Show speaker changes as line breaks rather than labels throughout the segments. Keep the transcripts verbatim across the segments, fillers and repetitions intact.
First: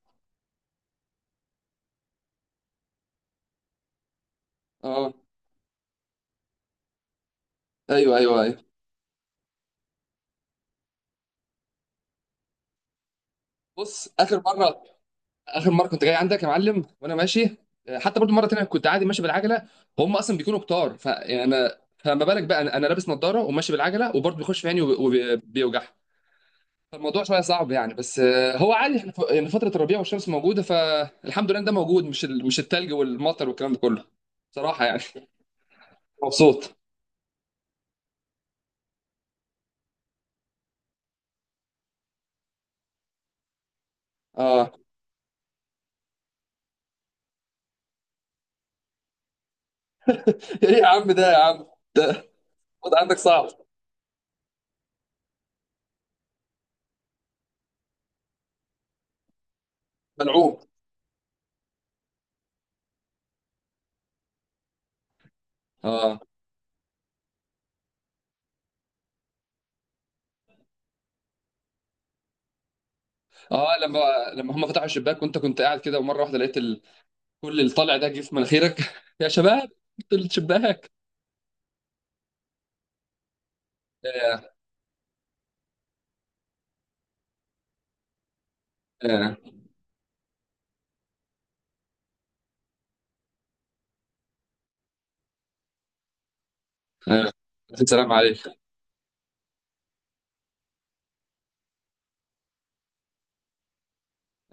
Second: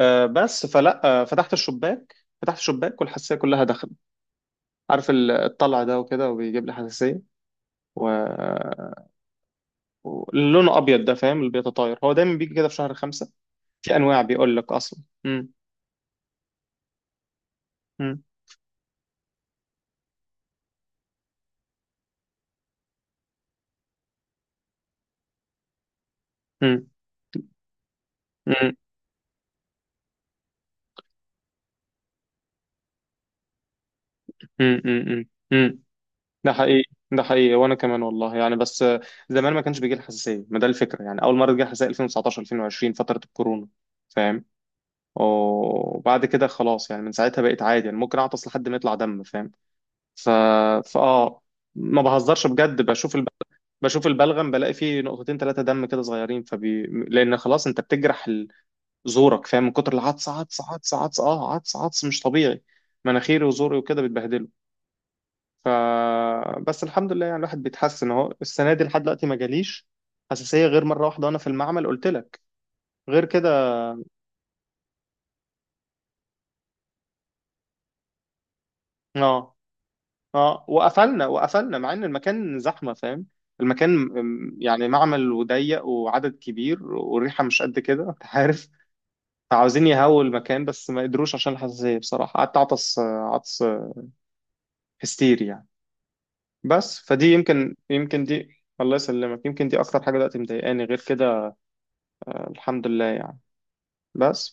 آه، بس فلا آه، فتحت الشباك فتحت الشباك والحساسيه كلها دخلت. عارف
اه.
ال- الطلع ده وكده وبيجيب لي حساسيه و...
ايوه، ايوه، ايوه.
لونه ابيض ده، فاهم؟ اللي بيتطاير هو دايما بيجي كده في شهر خمسة، في
بص،
انواع،
اخر
بيقول لك
مره
اصلا امم
اخر مره كنت جاي عندك يا معلم وانا ماشي. آه، حتى
امم
برضو مره تانية كنت عادي ماشي بالعجله. هم اصلا بيكونوا كتار، فانا فما بالك بقى انا أنا لابس نظاره وماشي بالعجله وبرضو بيخش في عيني وبيوجع.
امم
فالموضوع شويه صعب يعني، بس آه، هو عادي. احنا ف- يعني فتره الربيع والشمس موجوده، فالحمد لله إن ده موجود، مش ال- مش التلج والمطر والكلام ده كله،
امم
صراحه يعني.
امم امم ده
مبسوط.
حقيقي. ده حقيقي وانا كمان، والله يعني. بس آه، زمان ما كانش بيجي لي حساسيه، ما ده الفكره يعني، اول مره جه حساسيه ألفين وتسعة عشر ألفين وعشرين فتره الكورونا، فاهم؟
اه.
وبعد كده خلاص يعني، من ساعتها بقيت عادي، يعني ممكن اعطس لحد ما يطلع دم، فاهم؟ ف...
ايه يا عم ده؟ يا
فاه
عم
ما
ده
بهزرش بجد.
الوضع
بشوف
عندك
الب...
صعب،
بشوف البلغم بلاقي فيه نقطتين ثلاثه دم كده صغيرين فبي... لان خلاص انت بتجرح ال- زورك، فاهم؟ من كتر العطس، عطس
ملعوب.
عطس عطس اه عطس عطس مش طبيعي. مناخيري وزوري وكده بيتبهدلوا. ف
اه،
بس الحمد لله يعني، الواحد بيتحسن اهو. السنه دي لحد دلوقتي ما جاليش حساسيه غير مره واحده وانا في المعمل، قلت لك. غير كده
اه. لما لما هم فتحوا الشباك وانت كنت قاعد كده ومره واحده لقيت ال... كل اللي طالع ده جه في مناخيرك. يا
اه.
شباب، قلت
اه،
الشباك.
وقفلنا. وقفلنا مع ان المكان زحمه، فاهم؟ المكان
آه،
م- يعني معمل وضيق وعدد كبير والريحه مش قد كده، انت عارف.
آه،
عاوزين يهووا المكان بس ما قدروش عشان الحساسيه. بصراحه قعدت اعطس عطس هستيري يعني. بس فدي
آه.
يمكن،
السلام
يمكن دي
عليك.
الله يسلمك، يمكن دي اكتر حاجه دلوقتي مضايقاني غير كده. الحمد لله يعني.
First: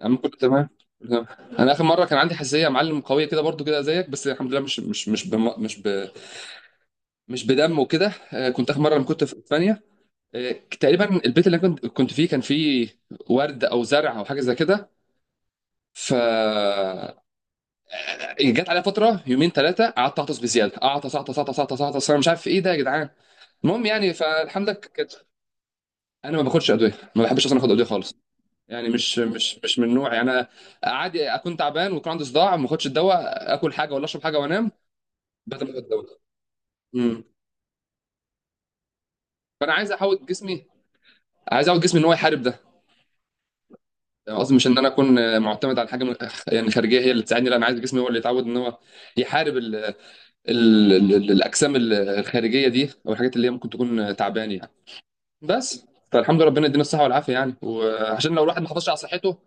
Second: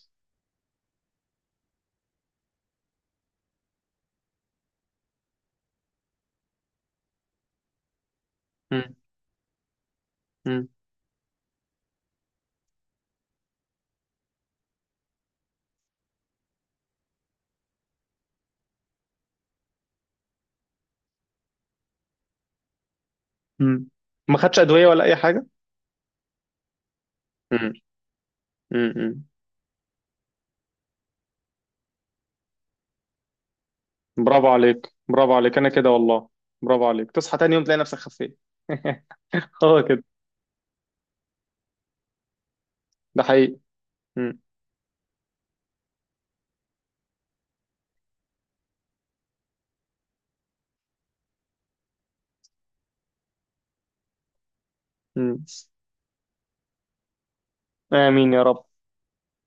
يا عم كله تمام، كله تمام. انا اخر مره كان عندي حساسيه يا معلم، قويه كده برضو كده زيك، بس الحمد لله مش مش مش بم... مش ب... مش بدم وكده. آه، كنت اخر
مم.
مره لما كنت في اسبانيا. آه
مم.
تقريبا البيت اللي أنا كنت كنت فيه كان فيه ورد او زرع او حاجه زي كده. ف جت عليا فتره يومين ثلاثه قعدت اعطس بزياده، اعطس اعطس اعطس اعطس اعطس، انا مش عارف ايه ده يا جدعان. المهم
مم.
يعني
ما خدش
فالحمد لله
ادويه ولا
كانت.
اي حاجه.
انا ما باخدش ادويه، ما بحبش اصلا اخد
مم.
ادويه خالص. يعني
مم. مم.
مش مش مش من نوعي انا. عادي اكون تعبان ويكون عندي صداع، ما اخدش الدواء، اكل حاجه ولا اشرب حاجه
برافو
وانام
عليك، برافو عليك،
بدل
انا
ما اخد
كده
الدواء
والله. برافو عليك،
امم
تصحى تاني يوم تلاقي نفسك خفيت.
فانا
هو
عايز
كده.
احاول جسمي، عايز اعود جسمي ان هو يحارب ده.
ده حقيقي.
يعني
مم.
قصدي مش ان انا اكون معتمد على حاجه من- يعني خارجيه هي اللي تساعدني، لا، انا عايز جسمي هو اللي يتعود ان هو يحارب ال ال ال الاجسام الخارجيه دي، او الحاجات اللي هي ممكن تكون تعبان يعني.
مم.
بس، فالحمد لله، ربنا يدينا الصحه والعافيه يعني،
آمين
وعشان
يا
لو الواحد
رب.
ما حافظش على صحته،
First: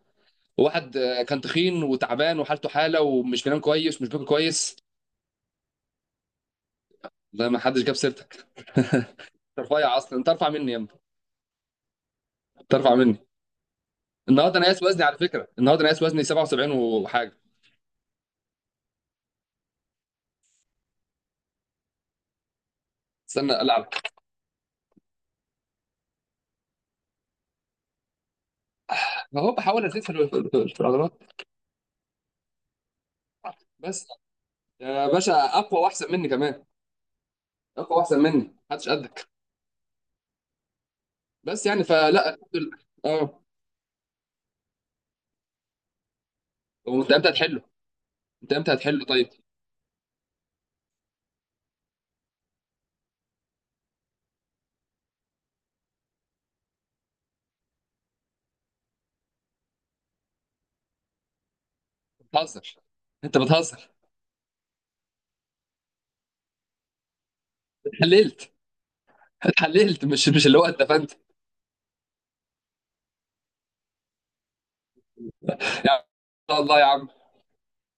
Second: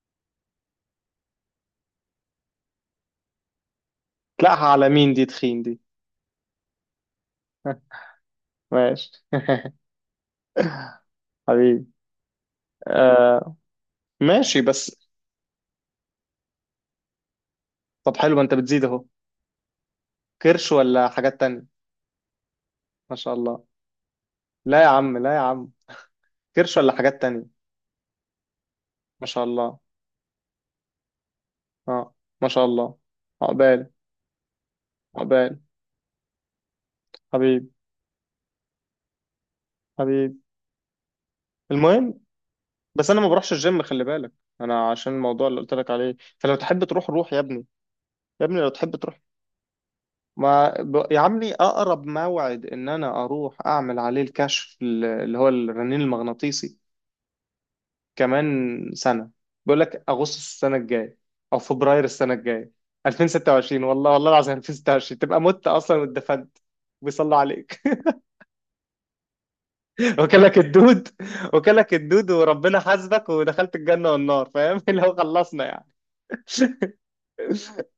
وواحد آه، كان تخين وتعبان وحالته حاله ومش بينام كويس ومش باكل
تلاقها
كويس.
على مين دي تخين دي.
ده ما حدش جاب سيرتك.
ماشي
انت رفيع اصلا، انت ارفع مني يا ابني،
حبيبي.
انت ارفع مني.
آه.
النهارده
ماشي
انا قايس وزني،
بس.
على فكره، النهارده انا قايس وزني سبعة وسبعين وحاجه.
طب حلو، ما انت بتزيد اهو. كرش ولا حاجات تانية، ما شاء
استنى،
الله.
العب.
لا يا عم، لا يا عم. كرش ولا حاجات تانية، ما شاء
اهو
الله.
بحاول ازيد في ال- في العضلات.
اه، ما شاء الله. عقبال.
بس يا باشا،
عقبال.
اقوى واحسن مني كمان،
حبيبي.
اقوى واحسن مني، محدش قدك.
حبيبي.
بس يعني
المهم،
فلا، الحمد لله.
بس انا ما
اه.
بروحش الجيم، خلي بالك. انا عشان الموضوع اللي قلت لك عليه. فلو تحب تروح،
وانت امتى
روح يا
هتحله؟
ابني. يا
انت
ابني لو
امتى
تحب
هتحله
تروح.
طيب؟
ما ب- يا عمي اقرب موعد ان انا اروح اعمل عليه الكشف ال- اللي هو الرنين المغناطيسي كمان سنه. بيقول لك اغسطس السنه الجايه او فبراير السنه الجايه
بتهزر. انت
ألفين وستة وعشرين.
بتهزر.
والله، والله العظيم ألفين وستة وعشرين تبقى مت اصلا واتدفنت، بيصلى عليك
اتحللت، اتحللت، مش مش
وكلك
اللي هو
الدود.
اتدفنت.
وكلك الدود وربنا حاسبك ودخلت الجنه والنار، فاهم؟ اللي هو خلصنا يعني.
يا عم، ان شاء الله يا عم،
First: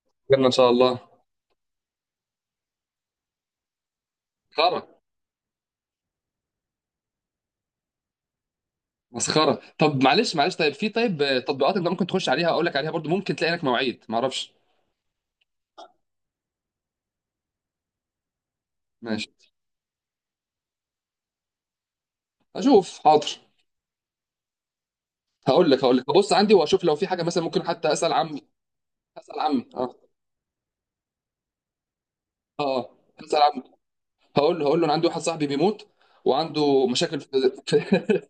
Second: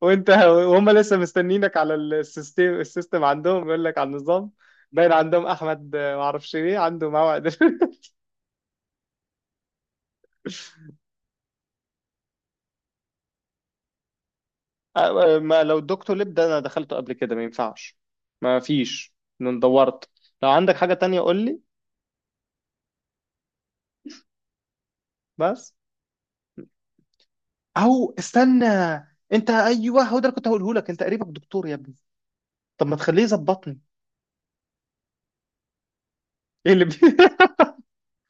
وانت.
خيرنا ان شاء
وهم
الله.
لسه مستنينك على السيستم. السيستم عندهم بيقول لك على النظام.
مسخره،
باين عندهم احمد آه، ما اعرفش ايه عنده موعد.
مسخره. طب معلش، معلش. طيب في، طيب آه، تطبيقات انت ممكن تخش عليها، اقول لك عليها برضو، ممكن تلاقي لك مواعيد، ما اعرفش.
آه، ما لو الدكتور لب ده انا دخلته قبل كده، ما ينفعش. ما فيش.
ماشي،
انا دورت. لو عندك حاجة تانية قول لي.
اشوف، حاضر. هقول
بس.
لك هقول لك هبص عندي واشوف لو في حاجه، مثلا ممكن حتى
او
اسال عمي.
استنى،
اسال
انت
عمي، اه،
ايوه هو ده اللي كنت هقوله لك، انت قريبك دكتور يا ابني.
اه،
طب
آه.
ما تخليه
اسال عمي.
يظبطني.
هقول له هقول له انا عندي واحد صاحبي بيموت،
ايه اللي
وعنده
بي...
مشاكل في في-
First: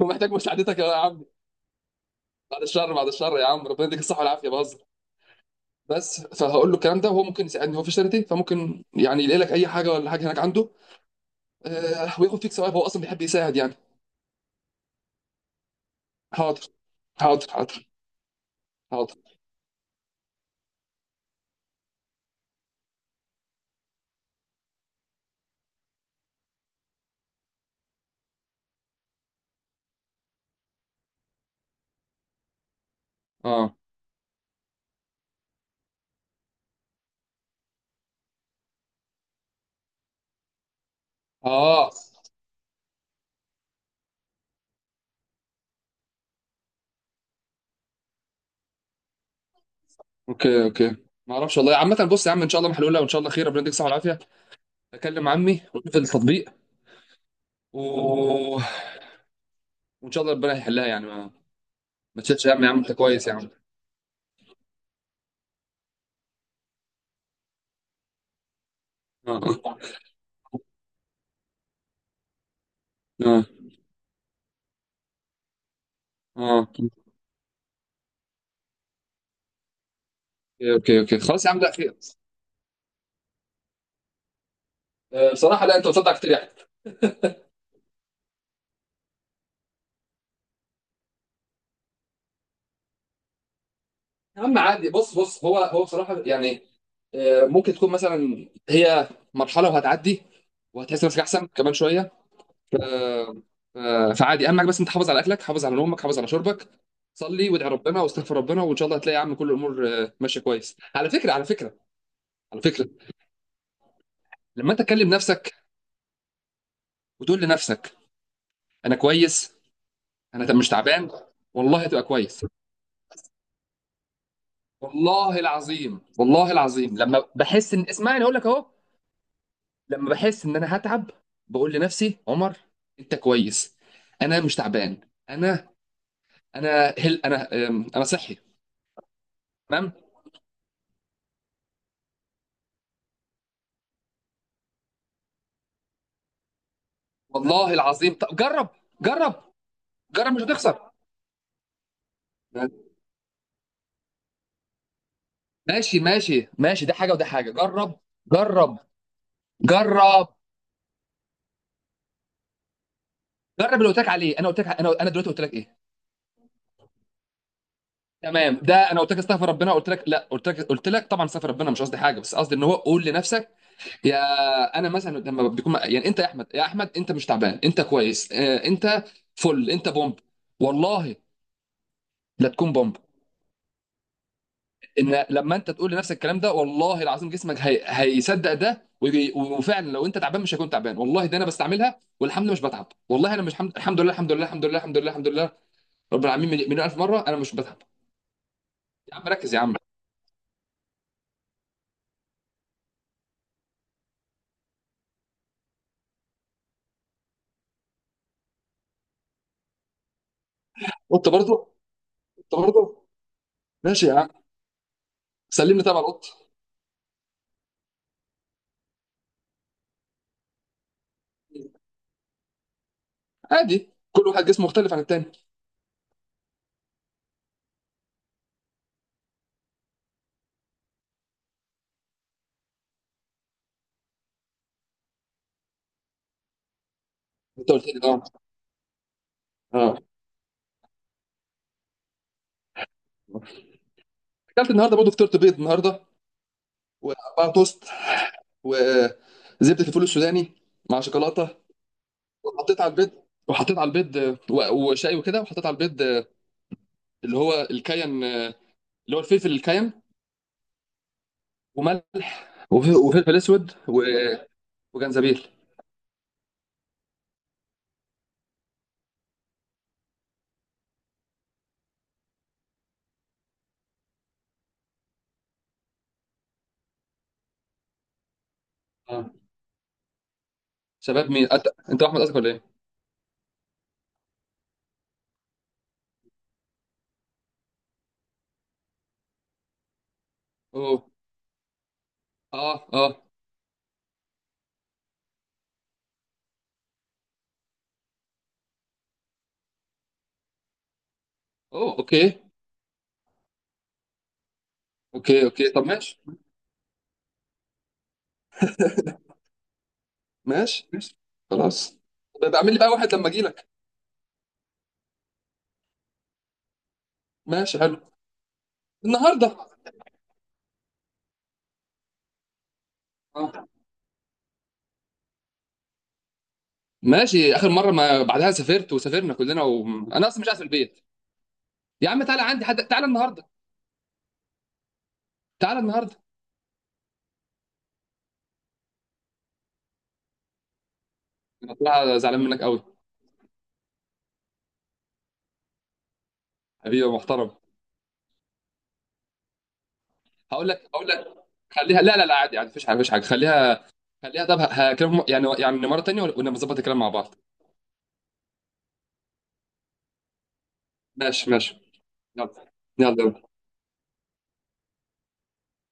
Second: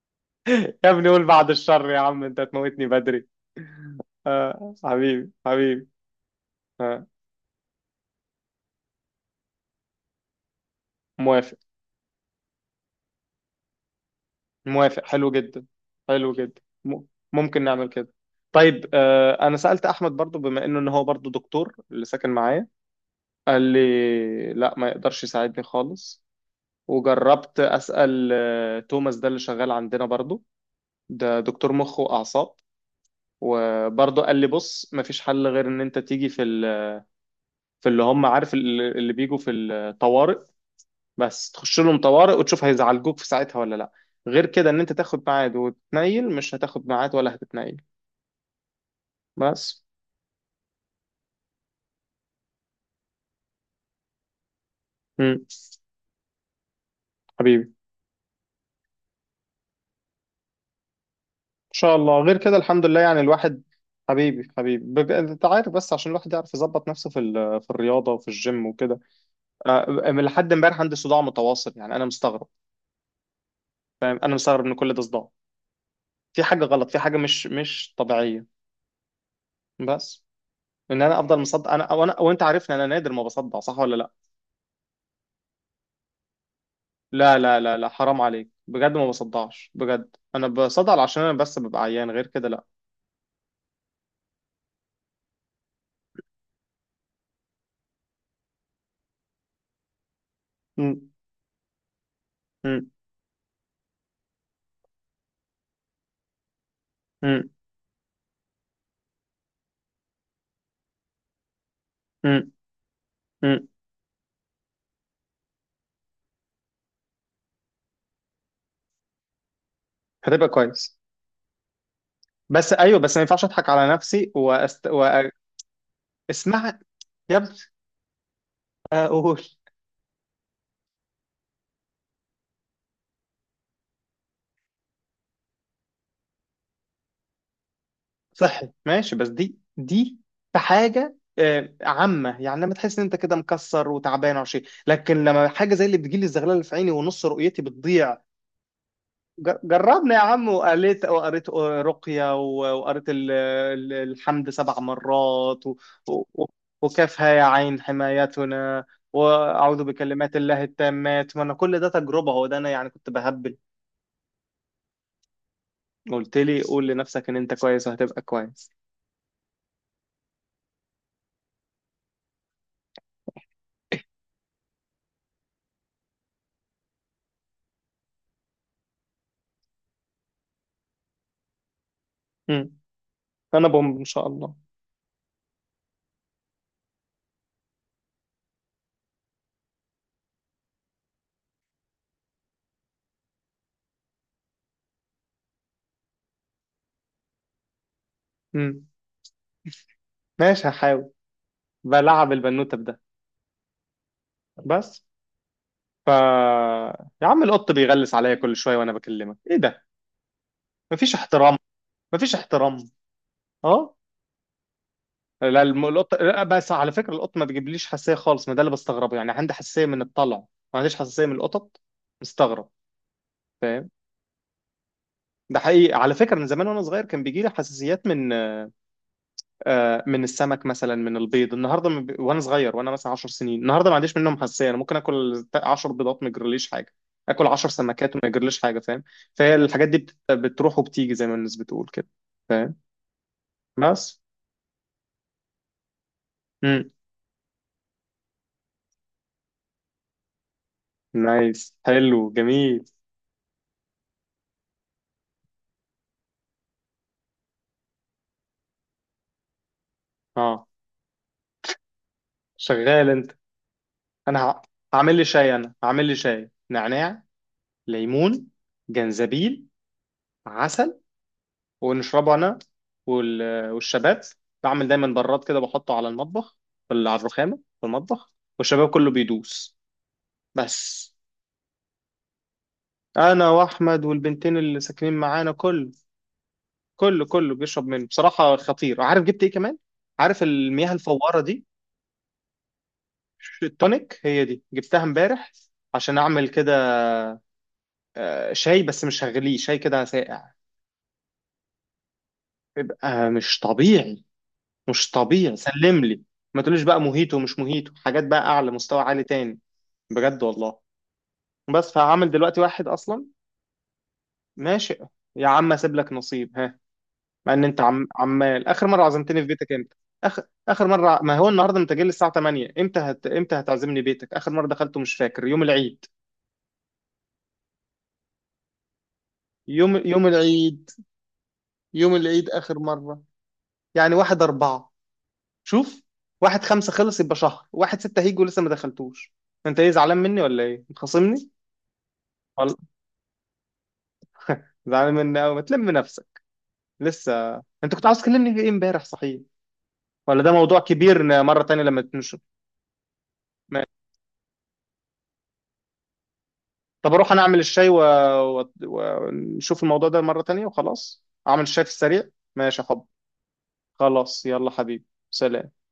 ومحتاج مساعدتك
يا
يا
ابني قول
عم.
بعد الشر يا عم، انت
بعد
هتموتني
الشر، بعد
بدري.
الشر يا عم، ربنا يديك الصحه والعافيه،
آه
بهزر.
حبيبي، حبيبي.
بس فهقول له الكلام
آه.
ده، وهو ممكن يساعدني، هو في شركتي، فممكن يعني يلاقي لك اي حاجه ولا حاجه هناك عنده.
موافق.
آه، وياخد فيك ثواب، هو اصلا بيحب يساعد يعني.
موافق حلو جدا. حلو جدا
حاضر،
م-
حاضر،
ممكن
حاضر،
نعمل كده. طيب
حاضر.
آه، انا سألت احمد برضو بما انه ان هو برضو دكتور، اللي ساكن معايا. قال لي لا، ما يقدرش يساعدني خالص. وجربت اسأل آه، توماس ده اللي شغال عندنا برضو، ده دكتور مخ واعصاب.
اه،
وبرضو قال لي بص، ما فيش حل غير ان انت تيجي في ال- في اللي هم، عارف ال- اللي بيجوا في الطوارئ. بس تخش
اه.
لهم طوارئ وتشوف هيزعلجوك في ساعتها ولا لا. غير كده ان انت تاخد ميعاد وتتنيل، مش هتاخد ميعاد ولا هتتنيل. بس.
اوكي، اوكي. ما اعرفش والله. عامة بص يا عم، ان شاء الله محلولة، وان شاء الله خير، ربنا يديك الصحة والعافية. اكلم
مم.
عمي واشوف التطبيق.
حبيبي ان
و... وان شاء الله ربنا يحلها يعني. ما,
شاء الله.
ما
غير
تشيلش
كده
هم يا عم،
الحمد
انت
لله يعني
كويس يا عم.
الواحد. حبيبي، حبيبي. بب... انت عارف بس عشان الواحد يعرف يظبط نفسه في ال... في الرياضه وفي الجيم وكده.
اه،
آه، من لحد امبارح عندي صداع متواصل، يعني انا مستغرب.
اه،
انا مستغرب ان كل ده صداع. في
اه.
حاجه
اوكي،
غلط، في حاجه مش مش طبيعيه. بس.
اوكي،
ان
اوكي،
انا افضل
خلاص يا عم، لا
مصدع انا،
خير.
وانا وانت عارفني انا نادر ما بصدع، صح ولا لا؟
آه، بصراحة لا، انت بتصدق كتير يعني.
لا لا، لا لا حرام عليك بجد، ما بصدعش بجد. انا بصدع عشان انا بس ببقى عيان، غير كده لا.
يا عم عادي، بص، بص، هو هو بصراحة يعني. آه، ممكن تكون مثلا هي مرحلة وهتعدي وهتحس
مم.
نفسك احسن كمان شوية.
مم.
آه، آه، فعادي، اهم حاجه بس انت حافظ على اكلك، حافظ على نومك، حافظ على شربك، صلي
مم.
وادعي ربنا واستغفر ربنا، وان شاء الله هتلاقي يا عم كل الامور آه، ماشيه كويس. على فكره، على فكره،
مم.
على فكره،
مم.
لما انت تكلم نفسك وتقول لنفسك انا كويس، انا
هتبقى
ت- مش
كويس.
تعبان، والله هتبقى كويس.
بس ايوه، بس ما ينفعش اضحك على نفسي وأست...
والله العظيم، والله
واسمعها.
العظيم، لما
يبقى
بحس ان، اسمعني، اقول لك اهو،
اقول.
لما بحس ان انا هتعب بقول لنفسي: عمر انت كويس، انا مش تعبان، انا انا هل انا، آم، انا صحي.
صحي ماشي. بس دي،
تمام.
دي في حاجه آه، عامه يعني لما تحس ان انت كده مكسر وتعبان او شيء. لكن لما حاجه زي اللي بتجيلي الزغلله اللي في عيني ونص رؤيتي
والله العظيم،
بتضيع.
طب جرب، جرب،
ج- جربنا يا
جرب، مش
عم.
هتخسر.
وقريت. وقريت رقيه و- وقريت ال- ال- الحمد سبع مرات و...
ماشي،
و...
ماشي، ماشي، ده حاجه وده
وكافها يا
حاجه،
عين
جرب. جرب،
حمايتنا. واعوذ
جرب،
بكلمات الله التامات. ما انا كل ده تجربه، هو ده انا يعني كنت بهبل.
جرب اللي قلت لك عليه. انا قلت لك، انا انا دلوقتي قلت لك ايه؟
قلت لي قول لنفسك ان انت كويس وهتبقى
تمام.
كويس.
ده انا قلت لك استغفر ربنا، قلت لك لا، قلت لك قلت لك طبعا استغفر ربنا، مش قصدي حاجه، بس قصدي ان هو قول لنفسك، يا انا مثلا لما بتكون يعني، انت يا احمد، يا احمد، انت مش تعبان، انت كويس، آه، انت فل، انت بومب، والله، لا
امم.
تكون بومب.
انا بومب ان شاء الله.
ان لما انت تقول لنفسك الكلام ده، والله العظيم، جسمك هي... هيصدق ده، وي- وفعلا لو انت تعبان مش هيكون تعبان. والله ده انا بستعملها والحمد لله مش بتعب، والله انا مش حمد... الحمد لله، الحمد لله، الحمد لله، الحمد لله، الحمد لله رب العالمين، مليون مليون الف مره، انا مش بتعب.
امم.
يا عم ركز يا عم.
ماشي هحاول. بلعب البنوتة بده. بس. ف يا عم القط بيغلس عليا كل شوية وانا بكلمك، ايه ده؟ مفيش
وانت
احترام.
برضه،
مفيش
انت
احترام.
برضه.
اه.
ماشي يا عم.
لا،
سلمني
الم-
طبعا
القط
القط.
لا. بس على فكرة القط ما بيجيبليش حساسية خالص، ما ده اللي بستغربه يعني. عندي حساسية من الطلع، ما عنديش حساسية من القطط. مستغرب، فاهم؟
عادي، كل واحد جسمه مختلف عن التاني.
ده حقيقي. على فكرة من زمان وانا صغير كان بيجي لي حساسيات من آه، من السمك مثلا، من البيض. النهارده من ب... وانا صغير، وانا مثلا 10 سنين. النهارده ما عنديش منهم حساسيه، انا ممكن اكل 10 بيضات ما يجرليش حاجه، اكل 10
انت قلت لي،
سمكات وما
اه،
يجرليش حاجه، فاهم؟ فهي الحاجات دي
اه.
بت... بتروح وبتيجي زي ما الناس بتقول كده، فاهم؟ بس.
اكلت النهارده برضه، فطرت بيض النهارده،
امم.
واربعه توست، وزبده الفول السوداني مع شوكولاته.
نايس، حلو
وحطيت
جميل.
على البيض، وحطيت على البيض، و- وشاي وكده. وحطيت على البيض اللي هو الكاين، اللي هو الفلفل الكاين،
اه،
وملح، وف-
شغال انت.
وفلفل اسود، و-
انا ه... هعمل لي
وجنزبيل.
شاي. انا هعمل لي شاي نعناع، ليمون، جنزبيل، عسل، ونشربه انا وال- والشباب. بعمل دايما براد كده بحطه على المطبخ، في ال- على الرخامه في المطبخ، والشباب كله
اه.
بيدوس. بس.
شباب مين، أت... انت احمد قصدك ولا ايه؟
انا واحمد والبنتين اللي ساكنين معانا، كله كله كله بيشرب منه. بصراحه خطير. عارف جبت ايه كمان؟ عارف المياه
اوه،
الفواره دي،
اه، اه.
التونيك هي دي، جبتها امبارح عشان اعمل كده آه، شاي، بس مش هغليه، شاي كده ساقع.
اوه، اوكي،
بيبقى مش طبيعي، مش
اوكي.
طبيعي،
اوكي طب
سلم
ماشي.
لي. ما تقوليش بقى موهيتو، مش موهيتو، حاجات بقى اعلى مستوى، عالي تاني، بجد والله.
ماشي، ماشي،
بس
خلاص.
فهعمل
بقى
دلوقتي
اعمل لي
واحد
بقى واحد
اصلا.
لما اجي لك.
ماشي يا عم اسيب لك نصيب، ها. مع ان
ماشي،
انت
حلو.
عم، عمال، اخر مره عزمتني في
النهارده.
بيتك امتى؟ اخر اخر مره ع- ما هو النهارده انت جاي لي الساعه تمانية، امتى هت... امتى
آه.
هتعزمني بيتك؟ اخر مره دخلته مش فاكر، يوم العيد.
ماشي، اخر مره ما بعدها سافرت وسافرنا كلنا،
يوم يوم
وانا اصلا مش قاعد في
العيد.
البيت. يا
يوم
عم تعالى
العيد
عندي، حد
اخر
تعالى
مره.
النهارده،
يعني واحد اربعة.
تعالى
شوف،
النهارده.
واحد خمسة خلص، يبقى شهر واحد ستة هيجي ولسه ما دخلتوش. انت ايه زعلان مني ولا ايه، متخاصمني؟
انا طلع زعلان منك
والله
قوي.
زعلان مني أوي، ما تلم نفسك.
حبيبي يا محترم.
لسه. انت كنت عاوز تكلمني في ايه امبارح صحيح، ولا ده
هقول
موضوع
لك هقول
كبير
لك
ن- مرة تانية
خليها.
لما
لا، لا، لا،
نشوف؟
عادي، عادي، مفيش حاجه، مفيش حاجه، خليها،
ماشي.
خليها. طب هكلمهم يعني يعني مره تانية ونبقى نظبط الكلام مع
طب اروح
بعض.
انا اعمل الشاي و... و... ونشوف الموضوع ده مرة تانية، وخلاص
ماشي،
اعمل
ماشي.
الشاي في السريع.
يلا،
ماشي يا حب.
يلا، يلا.
خلاص يلا حبيبي، سلام.